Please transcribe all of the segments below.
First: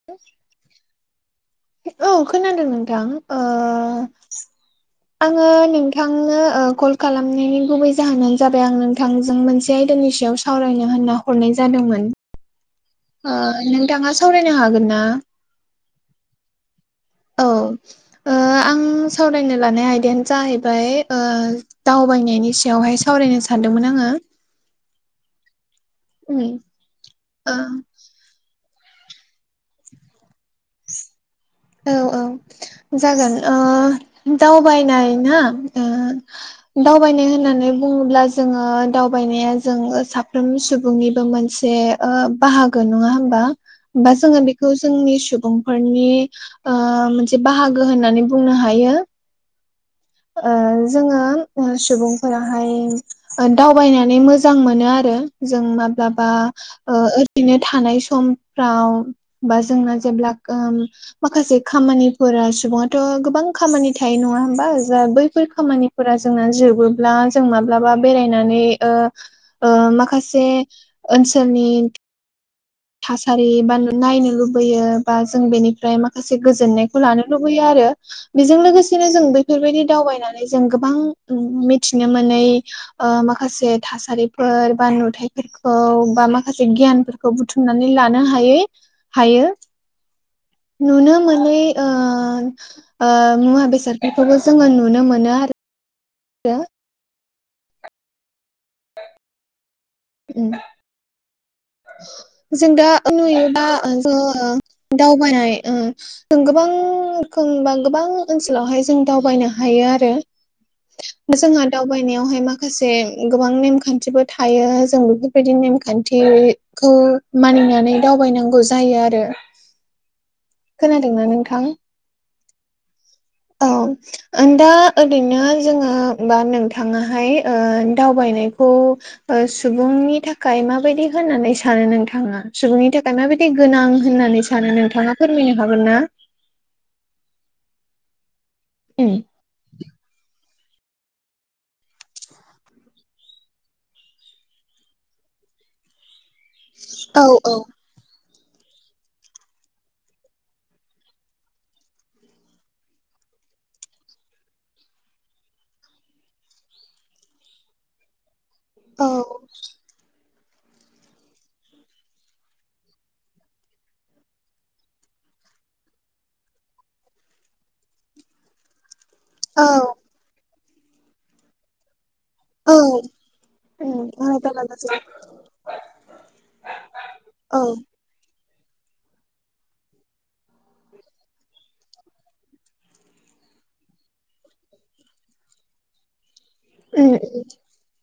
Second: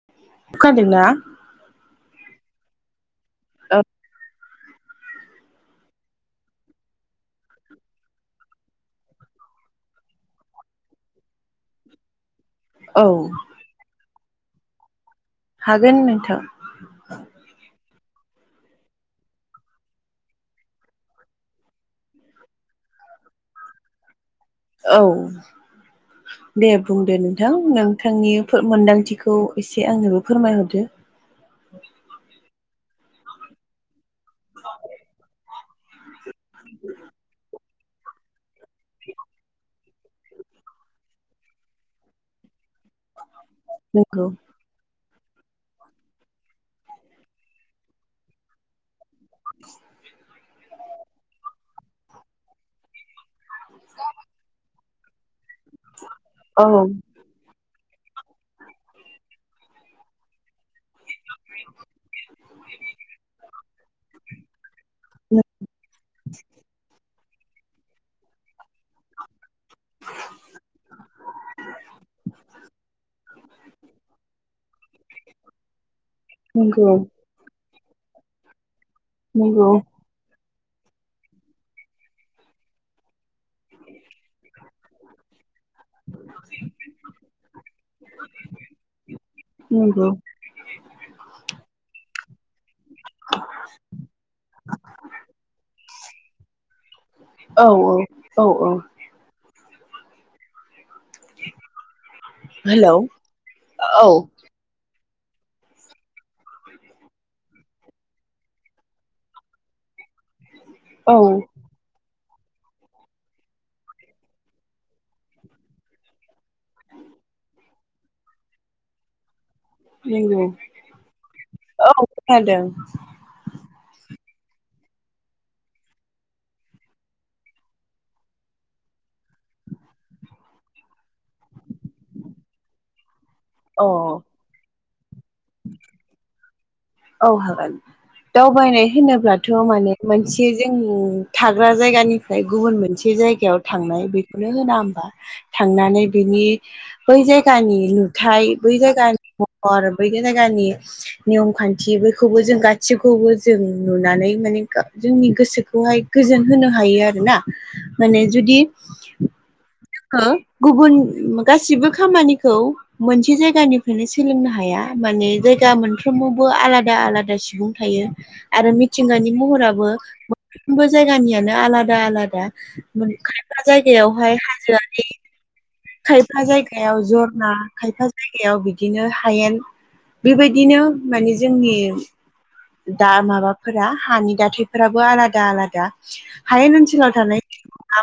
[unintelligible] अखादोंना? औ खोनादों नोंथां ओ औ आङो नोंथांनो कल खालामनायनि गुबै जाहोनानो जाबाय आं नोंथांजों मोनसे आयदानि सायाव स सावरायनो होनना हरनाय जादोंमोन। औ ओ नोंथाङा सावरायनो हागोन ना? हागोन नोंथां। औ। ओ आं सावरायनो लानाय आयदायानो जाहैबाय ओ दावबायनायनि सायावहाय सावरायनो सानदोंमोन आङो। औ उम दे बुंदो नोंथां नोंथांनि मोन्दांथिखौ एसे आंनोबो फोरमायहरदो। औ औ जागोन दावबायनाय ना ओ दावबायनाय होननानै बुङोब्ला जोङो दावबायनाया जों साफ्रोम सुबुंनिबो मोनसे बाहागो नङा होमबा बा नंगौ जोङो बे खौ जोंनि सुबुंफोरनि मोनसे बाहागो होननानै बुंनो हायो। ए। जोङो सुबुंफोराहाय दावबायनानै मोजां मोनो आरो जों माब्लाबा औ ओ रैनो थानाय समफ्राव बा जोंना जेब्ला माखासे खामानिफोरा, सुबुङाथ' गोबां खामानि थायो‌ नङा होमबा जा बैफोर खामानिफोरा जोंना जोबोब्ला जों माब्लाबा बेरायनानै माखासे ओनसोलनि थासारि बा नायनो लुबैयो बा जों बेनिफ्राय माखासे नंगौ गोजोननायखौ लानो लुबैयो आरो बेजों लोगोसेनो जों नंगौ बेफोरबायदि दावबायनानै जों गोबां मिथिनो मोनै ओ माखासे थासारिफोर बा नुथायफोर खौ बा माखासे गियानफोरखौ बुथुमनानै लानो हायै हायो। नंगौ नुनो मोनै ओ ओ मुवा बेसादफोरखौबो जोङो नुनो मोनो आ रो। औ औ औ औ। [inaudible] जों दा हेलौ नुयोबा ओ औ जोङो दावबायानाय ओ जों गोबां रोखोम बा गोबां ओनसोलावहाय जों दावबायनो हायो आरो। औ जोंहा दावबायनायावहाय माखासे गोबां नेमखान्थिबो थायो। जों बेफोरबायदि नेमखान्थि खौ मानिनानै दावबायनांगौ जायो आरो। नंगौ खोनादोंना नोंथां औ खोनादों। औ। आं दा ओरैनो जोङो बा नोंथाङाहाय ओ दावबायनायखौ ओ सुबुंनि थाखाय माबायदि होननानै सानो नोंथाङा? सुबुंनि थाखाय माबायदि अ गोनां होननानै सानो नोंथाङा फोरमायनो हागोनना? औ हागोन दावबायनाय होनोब्ला थ' माने मोनसे जों थाग्रा जायगानिफ्राय गुबुन मोनसे जायगायाव थांनाय बे नो होना होमबा थांनानै बिनि बै औ औ जायगानि नु थाय बै जायगानि महर बै जायगानि नियम खान् थि बैखौबो जों गासैखौबो जों नुनानै माने जोंनि गोसोखौहाय गोजोन होनो हायो आरोना। माने जुदि औ। हो गुबुन गासिबो खामानिखौ मोनसे जायगानिफ्रायनो सोलोंनो हाया। माने जायगा मोनफ्रोमावबो आलादा आलादा सुबुं थायो आरो मिथिंगानि औ महराबो मोनफ्रोमबो जायगानियानो आलादा आलादा। औ खायफा उम जायगायावहाय हाजो [inaudible] खायफा जायगायाव जरना औ खायफा जायगायाव बिदिनो हायेन। बेबायदिनो माने जोंनि दा माबाफोरा हानि दाथायफोराबो आलादा आलादा। हायेन ओनसोलाव उम उम थानाय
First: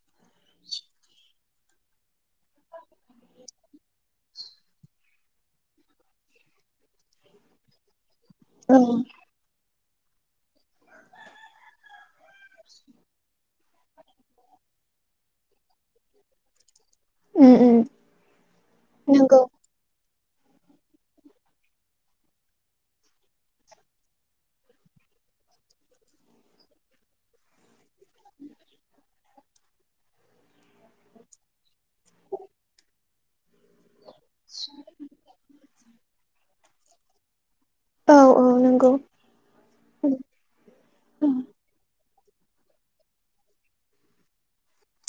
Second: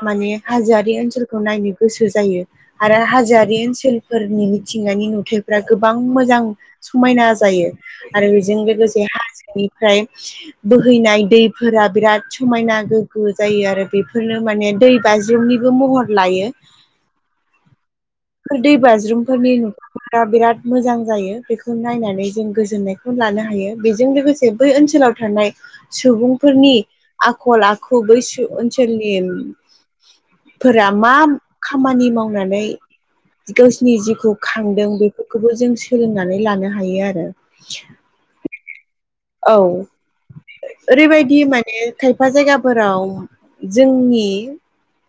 माने हाजोआरि ओनसोलखौ नायनो गोसो जायो। आरो हाजोयारि ओनसोलफोरनि मिथिंगानि नुथायाइफ्रा गोबां मोजां समायना जायो आरो बेजों औ लोगोसे हाजोनिफ्राय बोहैनाय दैफोरा बिराद समायना गोग्गो जायो आरो बेफोरनो माने दै बाज्रुमनिबो महर लायो [unintelligible] उम दै नंगौ बाज्रुमफोरनि नु बारा बिराद मोजां जायो बेखौ नायनानै जों गोजोननायखौ लानो हायो बेजों लोगोसे बै ओनसोलाव थानाय सुबुंफोरनि आखल आखु बै ओनसोलनि फोरा मा खामानि मावनानै गावसिनि जिउखौ खांदों बेफोरखौबो जों सोलोंनानै लानो हायो आरो औ औ नंगौ औ उम उम ओरैबायदि माने खायफा जायगाफोराव जोंनि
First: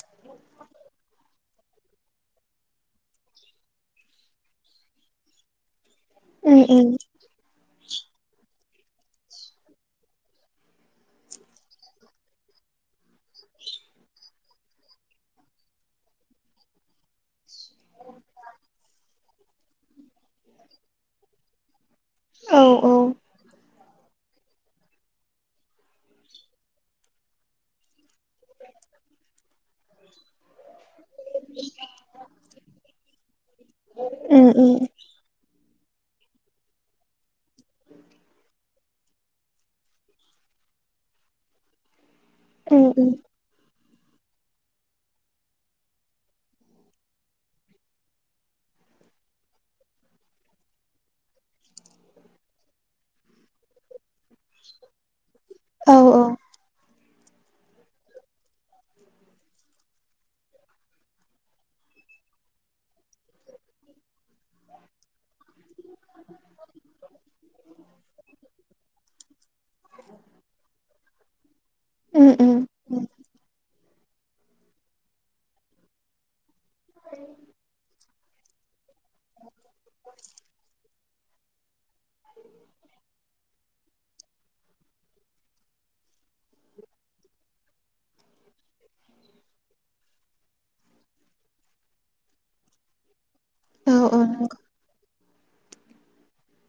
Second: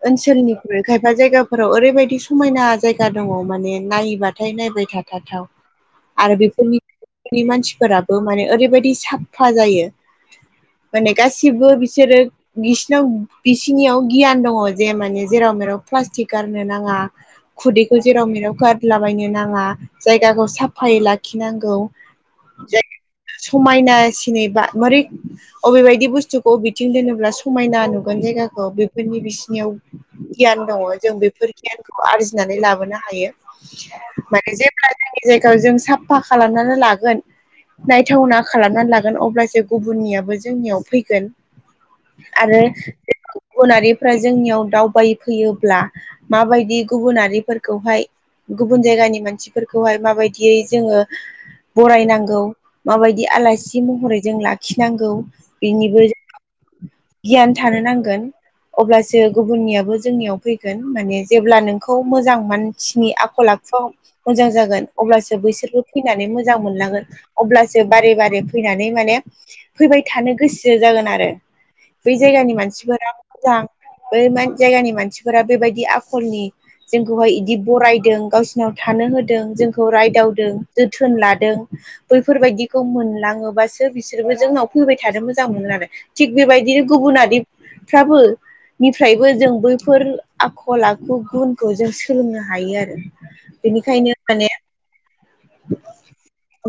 ओनसोलनिख्रुइ खायफा जायगाफोराव ओरैबायदि समायना जायगा दङ माने नायोबा नायबाय थाथावथाव [unintelligible] आरो बेफोरनिफोरनि मानसिफोराबो माने ओरैबायदि साफा जायो माने गासिबो बिसोरो बिसिनाव बिसिनियाव गियान दङ जे माने जेराव मेराव प्लास्टिक गारनो नाङा खुदैखौ जेराव मेराव गारलाबायनो नाङा जायगाखौ साफायै लाखिनांगौ औ औ जायख समायना सिनिबा मोरै अबे बायदि बुस्थुखौ बबेथिं दोनोब्ला समायना नुगोन जायगाखौ बेफोरनि बिसिनियाव गियान दङ जों बेफोर गियानखौ आरजिनानै लाबोनो हायो उम माने उम जेब्ला जोंनि जायगायाव जों साफा खालामनानै लागोन नायथावना खालामनानै लागोन अब्लासो गुबुननियाबो जोंनियाव फैगोन आरो उम उम गुबुनारिफ्रा जोंनियाव दावबायफैयोब्ला माबायदि गुबुनारिफोरखौहाय गुबुन जायगानि मानसिफोरखौहाय माबायदियै जोङो बरायनांगौ माबाय बे आलासि महरै जों लाखिनांगौ औ बेनिबो औ गियान थानो नांगोन अब्लासो गुबुननियाबो जोंनियाव फैगोन माने जेब्ला नोंखौ मोजां मान सिनि आखल आखुआव मोजां जागोन अब्लासो बैसोरबो फैनानै मोजां मोनलांगोन अब्लासो बारे बारे फैनानै माने फैबाय थानो गोसो जागोन आरो बै उम उम जायगानि मानसिफोरा मोजां बै जायगानि मानसिफोरा बेबायदि आखलनि जोंखौहाय इदि बरायदों गावसोरनाव थानो होदों जोंखौ रायदावदों जोथोन लादों बैफोरबायदिखौ मोनलाङोबासो बिसोरबो जोंनाव फैबाय थानो मोजां मोनो आरो थिग बेबायदिनो गुबुनारिफ्राबो निफ्रायबो जों बैफोर आखल आखु गुनखौ जों सोलोंनो हायो आरो [inaudible] बेनिखायनो औ माने [inaudible]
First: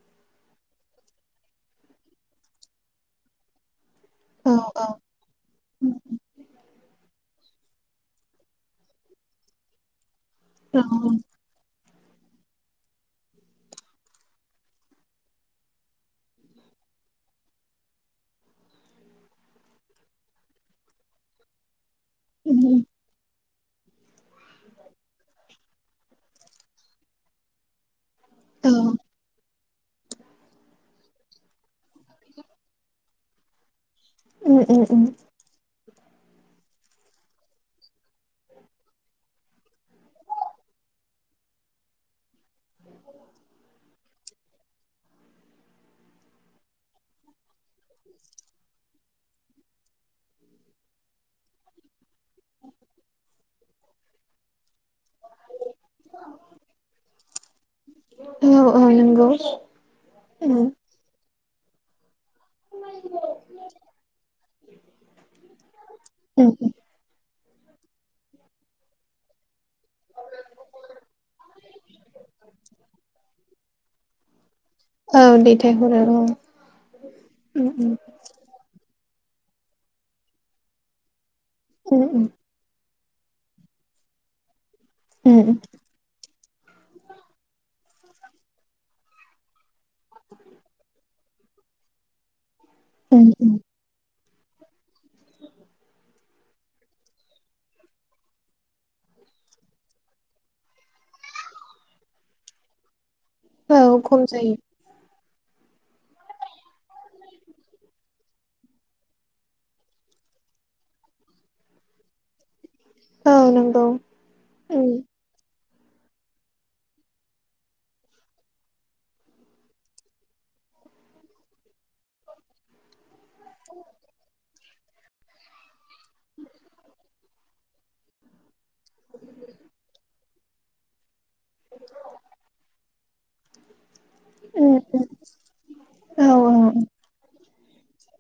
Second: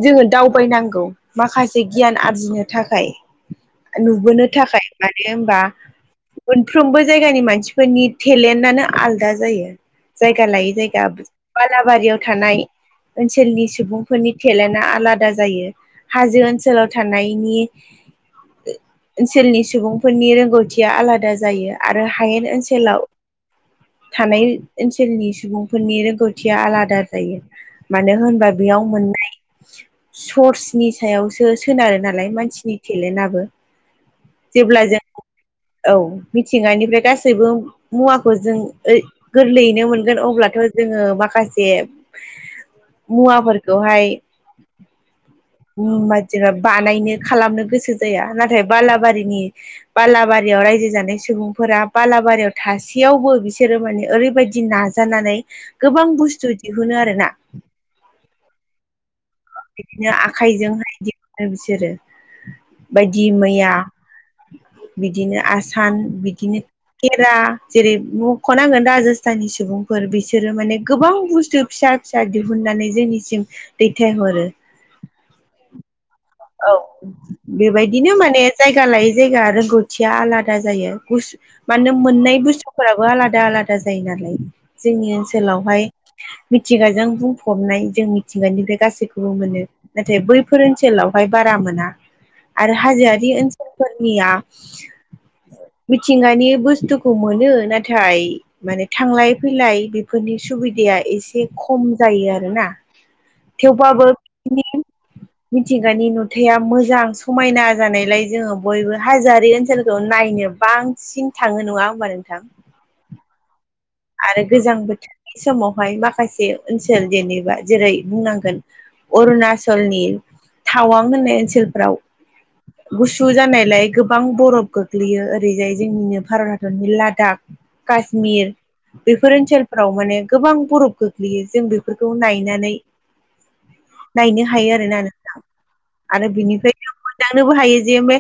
जोङो दावबायनांगौ माखासे गियान आरजिनो थाखाय नु औ थाखाय औ मानो होनबा उम मोनफ्रोमबो जायगानि मानसि फोरनि टेलेन्टनो आलदा जायो जायगा लायै जायगा बालाबारियाव थानाय ओनसोलनि सुबुंफोरनि टेलेन्टआ आलादा जायो हाजो ओनसोलाव थानायनि ओनसोलनि सुबुंफोरनि रोंगौथिया आलादा जायो आरो हायेन उम ओनसोलाव थानाय ओनसोलनि सुबुंफोरनि रोंगौथिया आलादा जायो मानो होनबा बेयाव मोननाय सर्सनि सायावसो सोनारो नालाय मानसिनि टेलेन्टआबो जेब्ला जों उम औ मिथिंगानिफ्राय गासैबो मुवाखौ जों ओ गोरलैयैनो मोनगोन अब्लाथ' जोङो माखासे मुवाफोरखौहाय बदिबा बानायनो खालामनो गोसो जाया नाथाय बालाबारिनि बालाबारियाव रायजो जानाय सुबुंफोरा बालाबारियाव थासेयावबो बिसोरो माने ओरैबायदि नाजा जानानै गोबां बुस्थु दिहुनो आरोना औ औ नोंगौ बिदिनो आखाइजोंहाय दिहुननो बिसोरो बायदि मैया बिदिनो आसान बिदिनो उम खेरा जेरै मख'नांगोन राजस्थाननि सुबुंफोर बिसोरो माने गोबां बुस्थु फिसा फिसा दिहुनन्नानै जोंनिसिम दैथायहरो औ दैथायहरो औ औ उम बेबायदिनो माने जायगा लायै जायगा रोंगौथिया आलादा जायो गुस मानो उम उम मोननाय बुस्थु फोराबो आलादा आलादा जायो नालाय जोंनि उम ओनसोलावहाय मिथिंगाजों बुंफबनाय जों मिथिंगानिफ्राय गासैखौबो मोनो नाथाय बैफोर ओनसोलावहाय बारा मोना आरो उम हाजोआरि उम ओनसोल फोरनिया मिथिंगानि बुस्थुखौ मोनो नाथाय माने थांलाय फैलाय बेफोरनि सुबिदाया एसे खम जायो आरोना [inaudible] थेवब्लाबो खम जायो मिथिंगानि नुथाया मोजां समायना जानायलाय जोङो बयबो हाजोआर ओनसोलखौ नायनो बां सिन थाङो नङा होमबा नोंथां औ नंगौ आरो गोजां उम बोथोरनि समावहाय माखासे ओनसोल जेनेबा जेरै बुंनांगोन अरुणाचलनि तावां होननाय ओनसोलफ्राव गुसु जानायलाय गोबां बरफ गो गोग्लैयो ओरैजाय जोंनिनो भारत हादरनि लादाख काश्मिर बेफोर ओनसोलफोराव माने गोबां बरफ गोग्लैयो जों बेफोरखौ नायनानै [inaudible] नायनो हायो उम आरोना उम नां आरो औ औ बिनिफ्राय उम जों मोनदांनोबो हायो जे बे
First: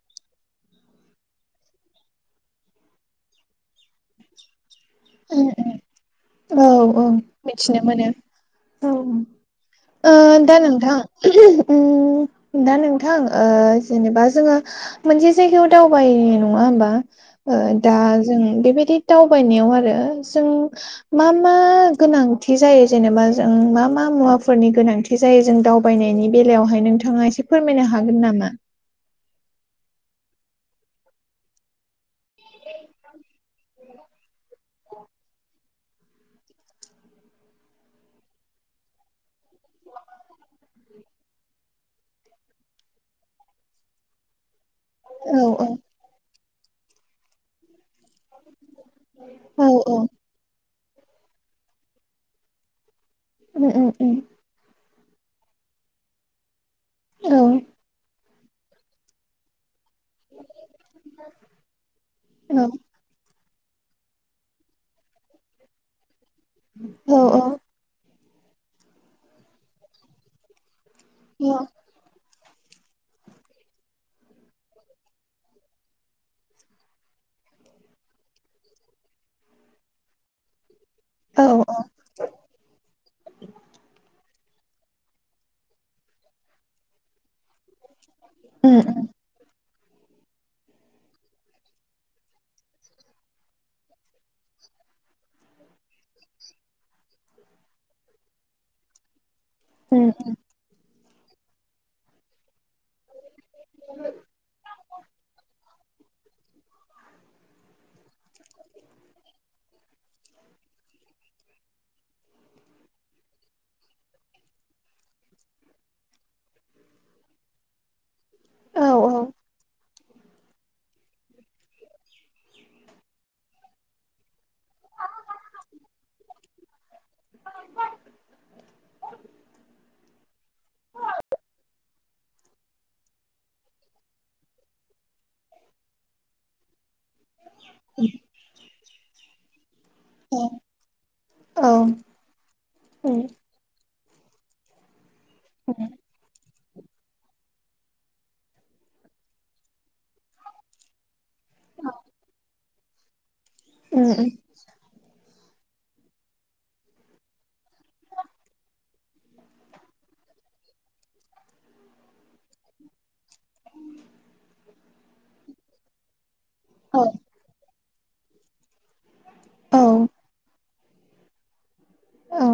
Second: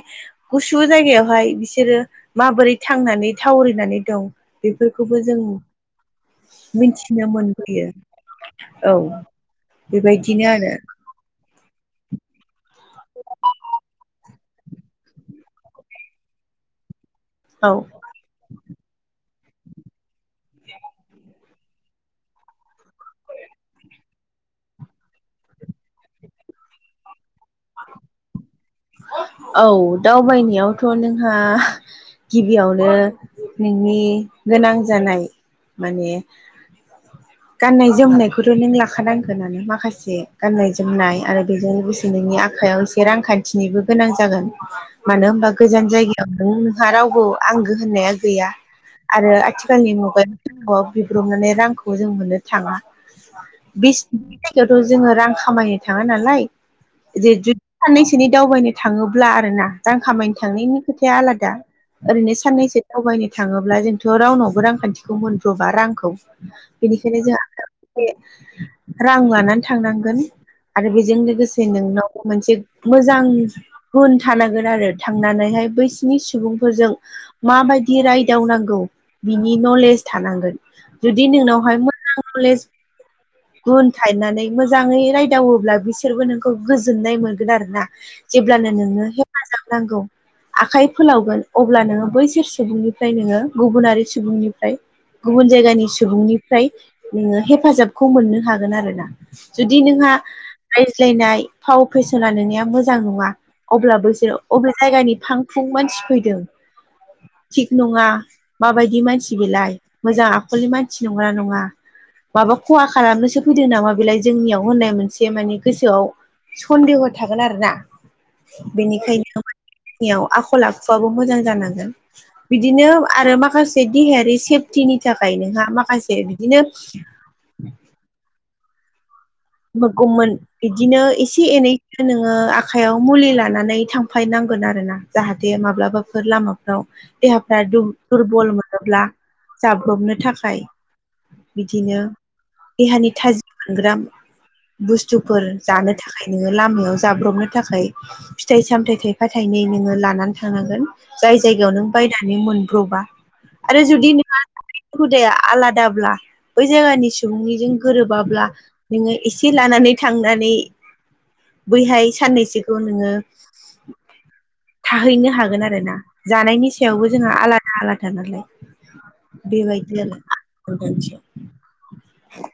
गुसु जायगायावहाय बिसोरो माबोरै थांनानै थावरिनानै दं बेफोरखौबो जों उम औ औ मिथिनो मिथिनो मोनबोयो मोनो औ ओ बेबायदिनो दा आरो नोंथां दा नोंथां जेनेबा जोङो मोनसे जायगायाव दावबायनाय नङा हबा औ दा जों बेबायदि दावबायनायाव आरो जों मा मा गोनांथि जायो जेनेबा जों मा मा मुवाफोरनि गोनांथि जख जायो जों दावबायनायनि बेलायावहाय नोंथाङा एसे फोरमायनो हागोन नामा औ दावबायनायावथ' नोंहा गिबियावनो नोंनि गोनां जानाय माने [inaudible] गाननाय जोमनायखौथ' नों लाखानांगोनानो माखासे गाननाय जोमनाय आरो बेजों लोगोसे नोंनि आखायाव एसे रांखान्थि थिनोबो गोनां जागोन मानो औ होनबा औ गोजान जायगायाव नों नोंहा रावबो आंगो होननाया गैया आरो औ आथिखालनि औ मुगायावांगौआव बिब्रबनानै रांखौ जों मोननो थाङा उम उम बे उम जायगायावथ' जोङो रां खामायनो थाङा नालाय औ जे जुदि साननैसनि दावबायनो थाङोब्ला आर ना रां खामायनो थांनायनि खोथाया आलादा ओरैनो औ साननैसो दावबायनो थाङोब्ला जोंथ' रावनावबो रांखान्थिखौ मोनब्र'बा रांखौ औ बेनिखायनो जोंहा रां लानानै थांनांगोन आरो बेजों औ लोगोसे नोंनाव मोनसे मोजां गुन थानांगोन आरो थांनानैहाय बैसिनि सुबुंफोरजों माबायदि रायदावनांगौ बिनि नलेज थानांगोन। जुदि औ नोंनावहाय मोजां नलेज गुन थायनानै मोजाङै रायदावोब्ला बिसोरबो नोंखौ गोजोननाय मोनगोन आरोना जेब्लानो उम उम नोङो थाजाब नांगौ। आखाइ फोलावगोन अब्ला नोङो बैसोर सुबुंनिफ्राय नोङो गुबुनारि सुबुंनिफ्राय गुबुन जायगानि सुबुंनिफ्राय नोङो हेफाजाबखौ मोननो हागोन आरोना। जुदि उम नोंहा रायज्लायनाय फाव फेस सोना नोंनिया मोजां नङा अब्ला बैसोरो अबे जायगानि फां फुं मानसि फैदों थिग नङा माबायदि मानसि बेलाय मोजां आखलनि मानसि नंगोना नङा माबा ख'हा खालामनोसो फैदों नामा बेलाय जोंनियाव होननाय मोनसे माने गोसोआव सन्देह' थागोन आरोना औ औ बेनिखायनो नियाव आखल आखुआबो मोजां जानांगोन। बिदिनो आरो माखासे देहायारि सेफटिनि थाखाय नोंहा माखासे बिदिनो [unintelligible] बिदिनो एसे एनै नोङो आखाइयाव मुलि लानानै थांफायनांगोन आरोना। जाहाथे माब्लाबाफोर लामाफ्राव देहाफ्रा दुर-दुरबल मोनोब्ला जाब्रबनो थाखाय औ बिदिनो देहानि उम थाजिम मोनग्रा बुस्थुफोर उम जानो थाख खाय नोङो लामायाव जाब्रबनो थाखाय फिथाइ सामथाइ थाइफा थाइनै नोङो लानानै थानांगोन। जाय जायगायाव नों बायनानै मोनब्र'बा आरो जुदि उम नोंहा हुदाया आलादाब्ला बै जायगानि सुबुंनिजों गोरोबाब्ला नोङो एसे लानानै थांनानै बैहाय साननैसोखौ नोङो थाहैनो हागोन आरोना जानायनि औ सायावबो जोंहा आलादा आलादा नालाय। औ बेबायदि आरो [unintelligible] औ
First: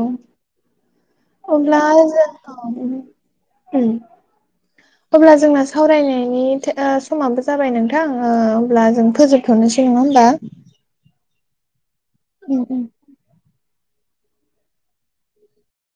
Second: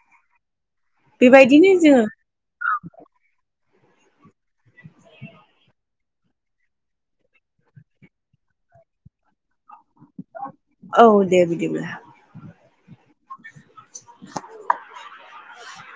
बेबायदिनो अब्ला जोङो जों औ उम। अब्ला जोंना सावरायनायनि थो ओ समाबो जाबाय नोंथां ओ अब्ला जों फोजोब थ'नोसै नङा होमबा? औ दे बिदिब्ला। उम उम।